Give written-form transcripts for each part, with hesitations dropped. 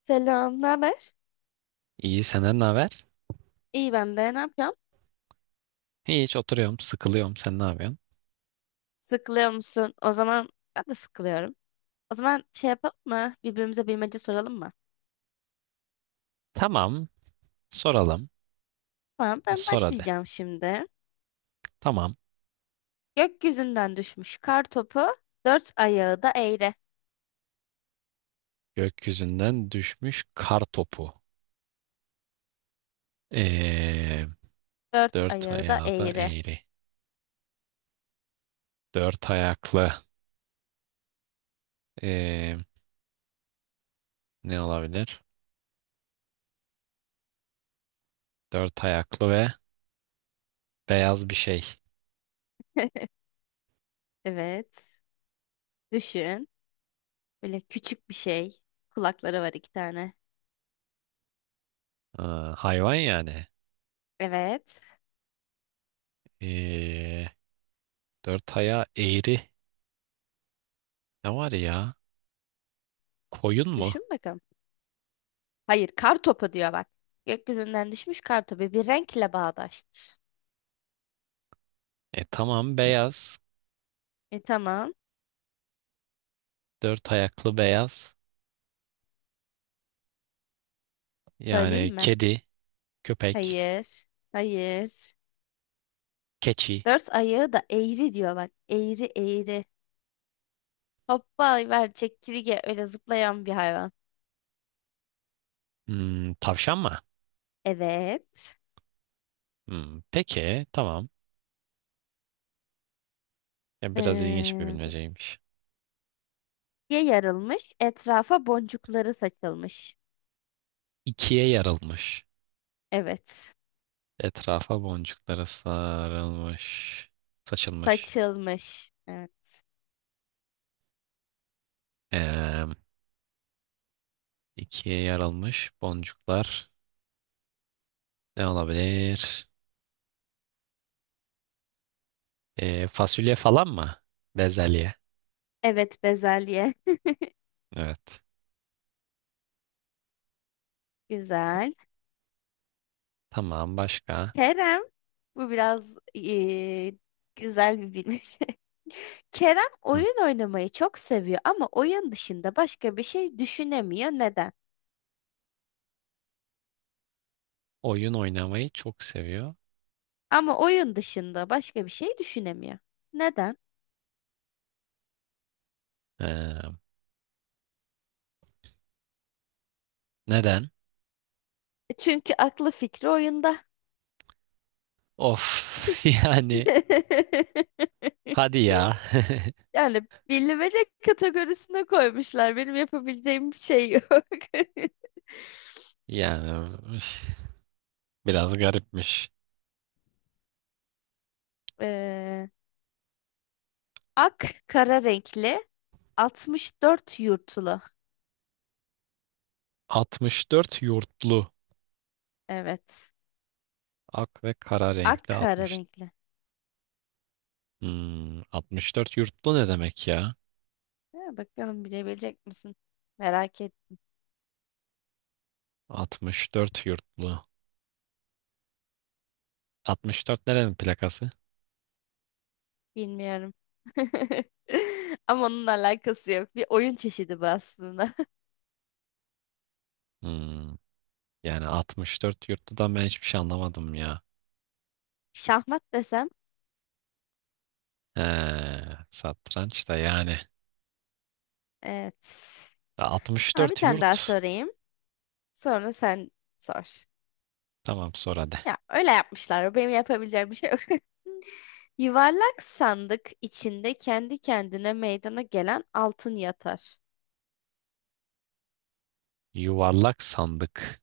Selam, ne haber? İyi senden ne haber? İyi ben de. Ne yapıyorsun? Hiç oturuyorum, sıkılıyorum. Sen ne yapıyorsun? Sıkılıyor musun? O zaman ben de sıkılıyorum. O zaman şey yapalım mı? Birbirimize bilmece soralım mı? Tamam, soralım. Tamam, ben Sor hadi. başlayacağım şimdi. Tamam. Gökyüzünden düşmüş kar topu, dört ayağı da eğri. Gökyüzünden düşmüş kar topu. Ee, Dört Dört ayağı da ayağı da eğri. eğri. Dört ayaklı. Ee, Ne olabilir? Dört ayaklı ve beyaz bir şey. Evet. Düşün. Böyle küçük bir şey. Kulakları var iki tane. Aa, hayvan yani. Evet. Ee, Dört ayağı eğri. Ne var ya? Koyun mu? Düşün bakalım. Hayır, kar topu diyor bak. Gökyüzünden düşmüş kar topu bir renkle bağdaştır. E tamam beyaz. E tamam. Dört ayaklı beyaz. Söyleyeyim Yani mi? kedi, köpek. Hayır. Hayır. Keçi. Dört ayağı da eğri diyor bak. Eğri eğri. Hoppa ver çekirge öyle zıplayan bir hayvan. Tavşan mı? Evet. Peki tamam. Ya, biraz ilginç bir Ee, bilmeceymiş. ye yarılmış. Etrafa boncukları saçılmış. İkiye yarılmış. Evet. Etrafa boncuklara sarılmış. Saçılmış. Saçılmış. Evet. Ee, ikiye yarılmış boncuklar. Ne olabilir? Fasulye falan mı? Bezelye. Evet, bezelye. Evet. Ta- Güzel. Tamam başka. Kerem. Bu biraz güzel bir bilmece. Kerem Hı. oyun oynamayı çok seviyor ama oyun dışında başka bir şey düşünemiyor. Neden? Oyun oynamayı çok seviyor. Ama oyun dışında başka bir şey düşünemiyor. Neden? Ee, Neden? Çünkü aklı fikri oyunda. Of yani hadi ya. Yani bilmece kategorisine koymuşlar. Benim yapabileceğim bir şey yok. Yani üf. Biraz garipmiş. Ee, Ak kara renkli 64 yurtulu. 64 yurtlu. Evet. Ak ve kara Ak renkli kara 60. renkli. 64 yurtlu ne demek ya? Ha, bakalım bilebilecek misin? Merak et. 64 yurtlu. 64 nerenin plakası? Bilmiyorum. Ama onunla alakası yok. Bir oyun çeşidi bu aslında. Hmm, Yani 64 yurtludan ben hiçbir şey anlamadım ya. Şahmat desem. He, satranç da yani. Evet. Ama bir 64 tane daha yurt. sorayım. Sonra sen sor. Tamam sonra hadi. Ya öyle yapmışlar. Benim yapabileceğim bir şey yok. Yuvarlak sandık içinde kendi kendine meydana gelen altın yatar. Yuvarlak sandık.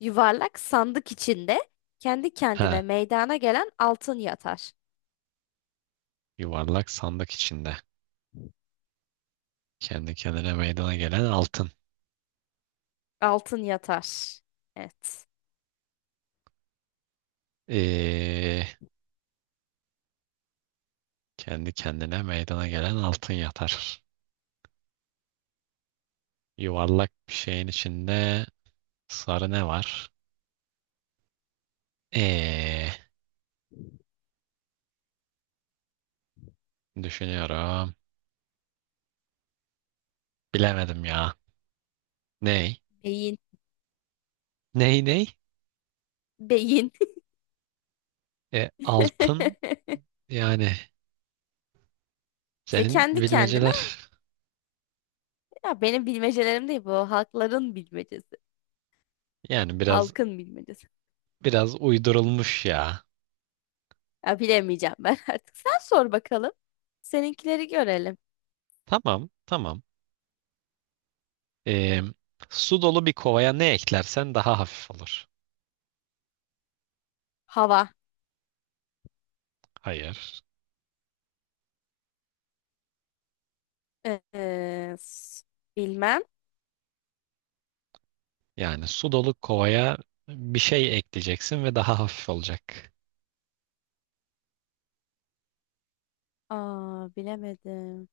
Yuvarlak sandık içinde kendi kendine Ha, meydana gelen altın yatar. yuvarlak sandık içinde. Kendi kendine meydana gelen altın. Altın yatar. Evet. Ee, Kendi kendine meydana gelen altın yatar. Yuvarlak bir şeyin içinde sarı ne var? Ee, Düşünüyorum. Bilemedim ya. Ney? Beyin. Ney? Beyin. Altın yani İşte senin kendi kendine bilmeceler ya benim bilmecelerim değil bu. Halkların bilmecesi. yani biraz Halkın bilmecesi. biraz uydurulmuş ya. Ya bilemeyeceğim ben artık. Sen sor bakalım. Seninkileri görelim. Tamam tamam. Ee, Su dolu bir kovaya ne eklersen daha hafif olur. Hava. Hayır. Ee, s- Bilmem. Yani su dolu kovaya bir şey ekleyeceksin ve daha hafif olacak. Aa, bilemedim.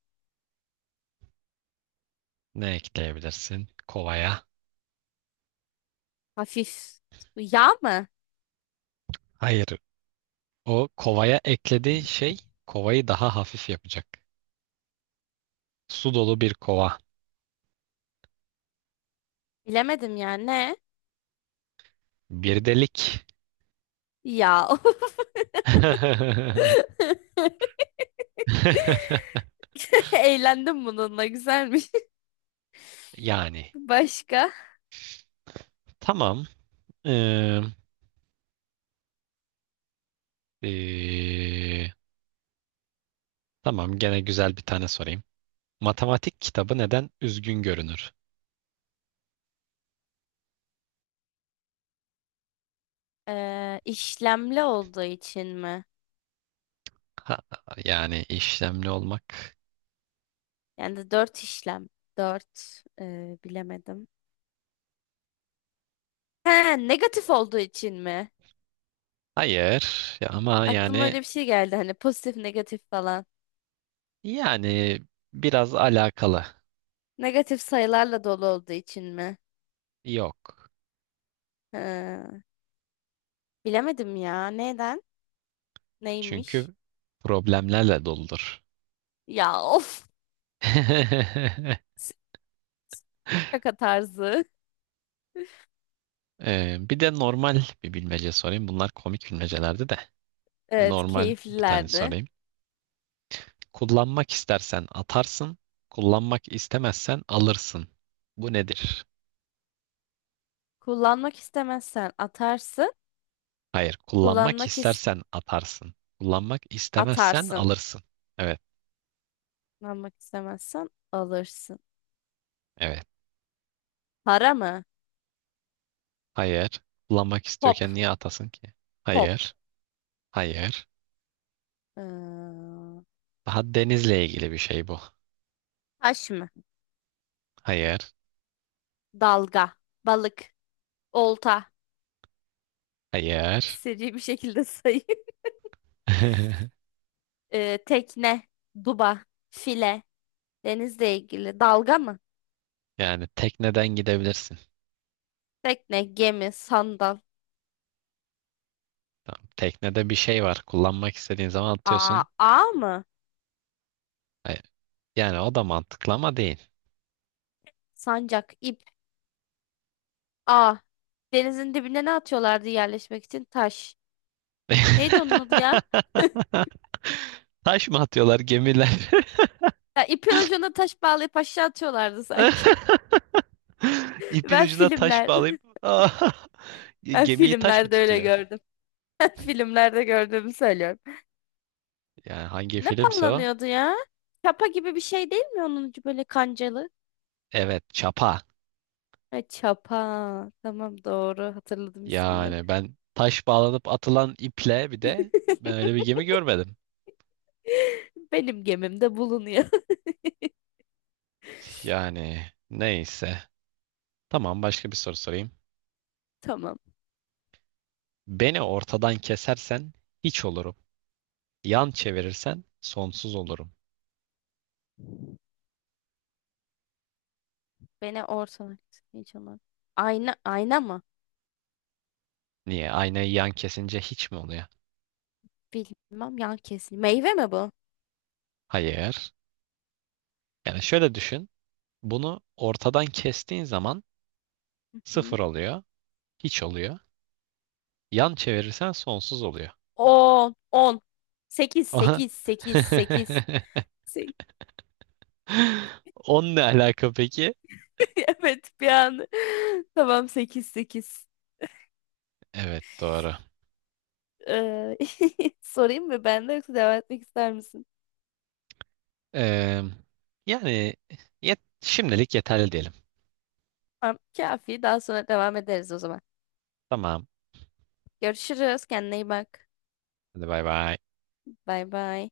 Ne ekleyebilirsin kovaya? Hafif. Yağ mı? Hayır, o kovaya eklediğin şey kovayı daha hafif yapacak. Su dolu bir kova, Bilemedim ya. Ne? bir delik. Yağ. Eğlendim bununla. Güzelmiş. Yani Başka? tamam. Ee, ee, tamam gene güzel bir tane sorayım. Matematik kitabı neden üzgün görünür? İşlemli olduğu için mi? Ha, yani işlemli olmak. Yani de dört işlem. Dört. Bilemedim. He, negatif olduğu için mi? Hayır ya ama Aklıma yani öyle bir şey geldi. Hani pozitif, negatif falan. yani biraz alakalı. Negatif sayılarla dolu olduğu için mi? Yok. He, bilemedim ya. Neden? Neymiş? Çünkü problemlerle doludur. Ya of. Şaka tarzı. Bir de normal bir bilmece sorayım. Bunlar komik bilmecelerdi de. Evet, Normal bir tane keyiflilerdi. sorayım. Kullanmak istersen atarsın, kullanmak istemezsen alırsın. Bu nedir? Kullanmak istemezsen atarsın. Hayır, kullanmak Kullanmak istersen atarsın, kullanmak istemezsen atarsın. alırsın. Evet, Kullanmak istemezsen alırsın. evet. Para mı? Hayır, kullanmak Pop. istiyorken niye atasın ki? Pop. Hayır, hayır. Ee, Daha denizle ilgili bir şey bu. Taş mı? Hayır, Dalga. Balık. Olta. hayır. Seri bir şekilde sayayım. Tekne. Duba. File. Denizle ilgili. Dalga mı? Yani tekneden gidebilirsin. Tekne, gemi, sandal. Tamam. Teknede bir şey var. Kullanmak istediğin zaman Aa, atıyorsun. ağ mı? E, Yani o da mantıklı ama değil. Sancak, ip, ağ. Denizin dibine ne atıyorlardı yerleşmek için? Taş. Neydi onun adı ya? Taş mı atıyorlar gemiler? Ya ipin ucuna taş bağlayıp aşağı atıyorlardı sanki. İpin Ben ucuna taş filmlerde, bağlayıp ben gemiyi taş mı filmlerde öyle tutuyor? gördüm. Ben filmlerde gördüğümü söylüyorum. Yani hangi Ne filmse o? pallanıyordu ya? Çapa gibi bir şey değil mi onun ucu böyle kancalı? Evet, çapa. Ha, çapa. Tamam, doğru hatırladım ismini. Yani ben taş bağlanıp atılan iple bir de ben öyle bir gemi görmedim. Benim gemimde bulunuyor. Yani neyse. Tamam başka bir soru sorayım. Tamam. Beni ortadan kesersen hiç olurum. Yan çevirirsen sonsuz olurum. Beni ortadan kes. Hiç olmaz. Ayna, ayna mı? Niye? Aynayı yan kesince hiç mi oluyor? Bilmem yan kesin. Meyve mi bu? Hayır. Yani şöyle düşün. Bunu ortadan kestiğin zaman Hı-hı. sıfır oluyor, hiç oluyor. Yan çevirirsen sonsuz oluyor. 10, 10. 8, Aha. 8, 8, 8. Onunla ne alaka peki? Evet, bir an. Tamam 8, 8. Evet doğru. Ee, Sorayım mı ben de yoksa devam etmek ister misin? Ee, Yani şimdilik yeterli diyelim. Tamam, kafi. Daha sonra devam ederiz o zaman. Tamam. Görüşürüz. Kendine iyi bak. Hadi bay bay. Bay bay.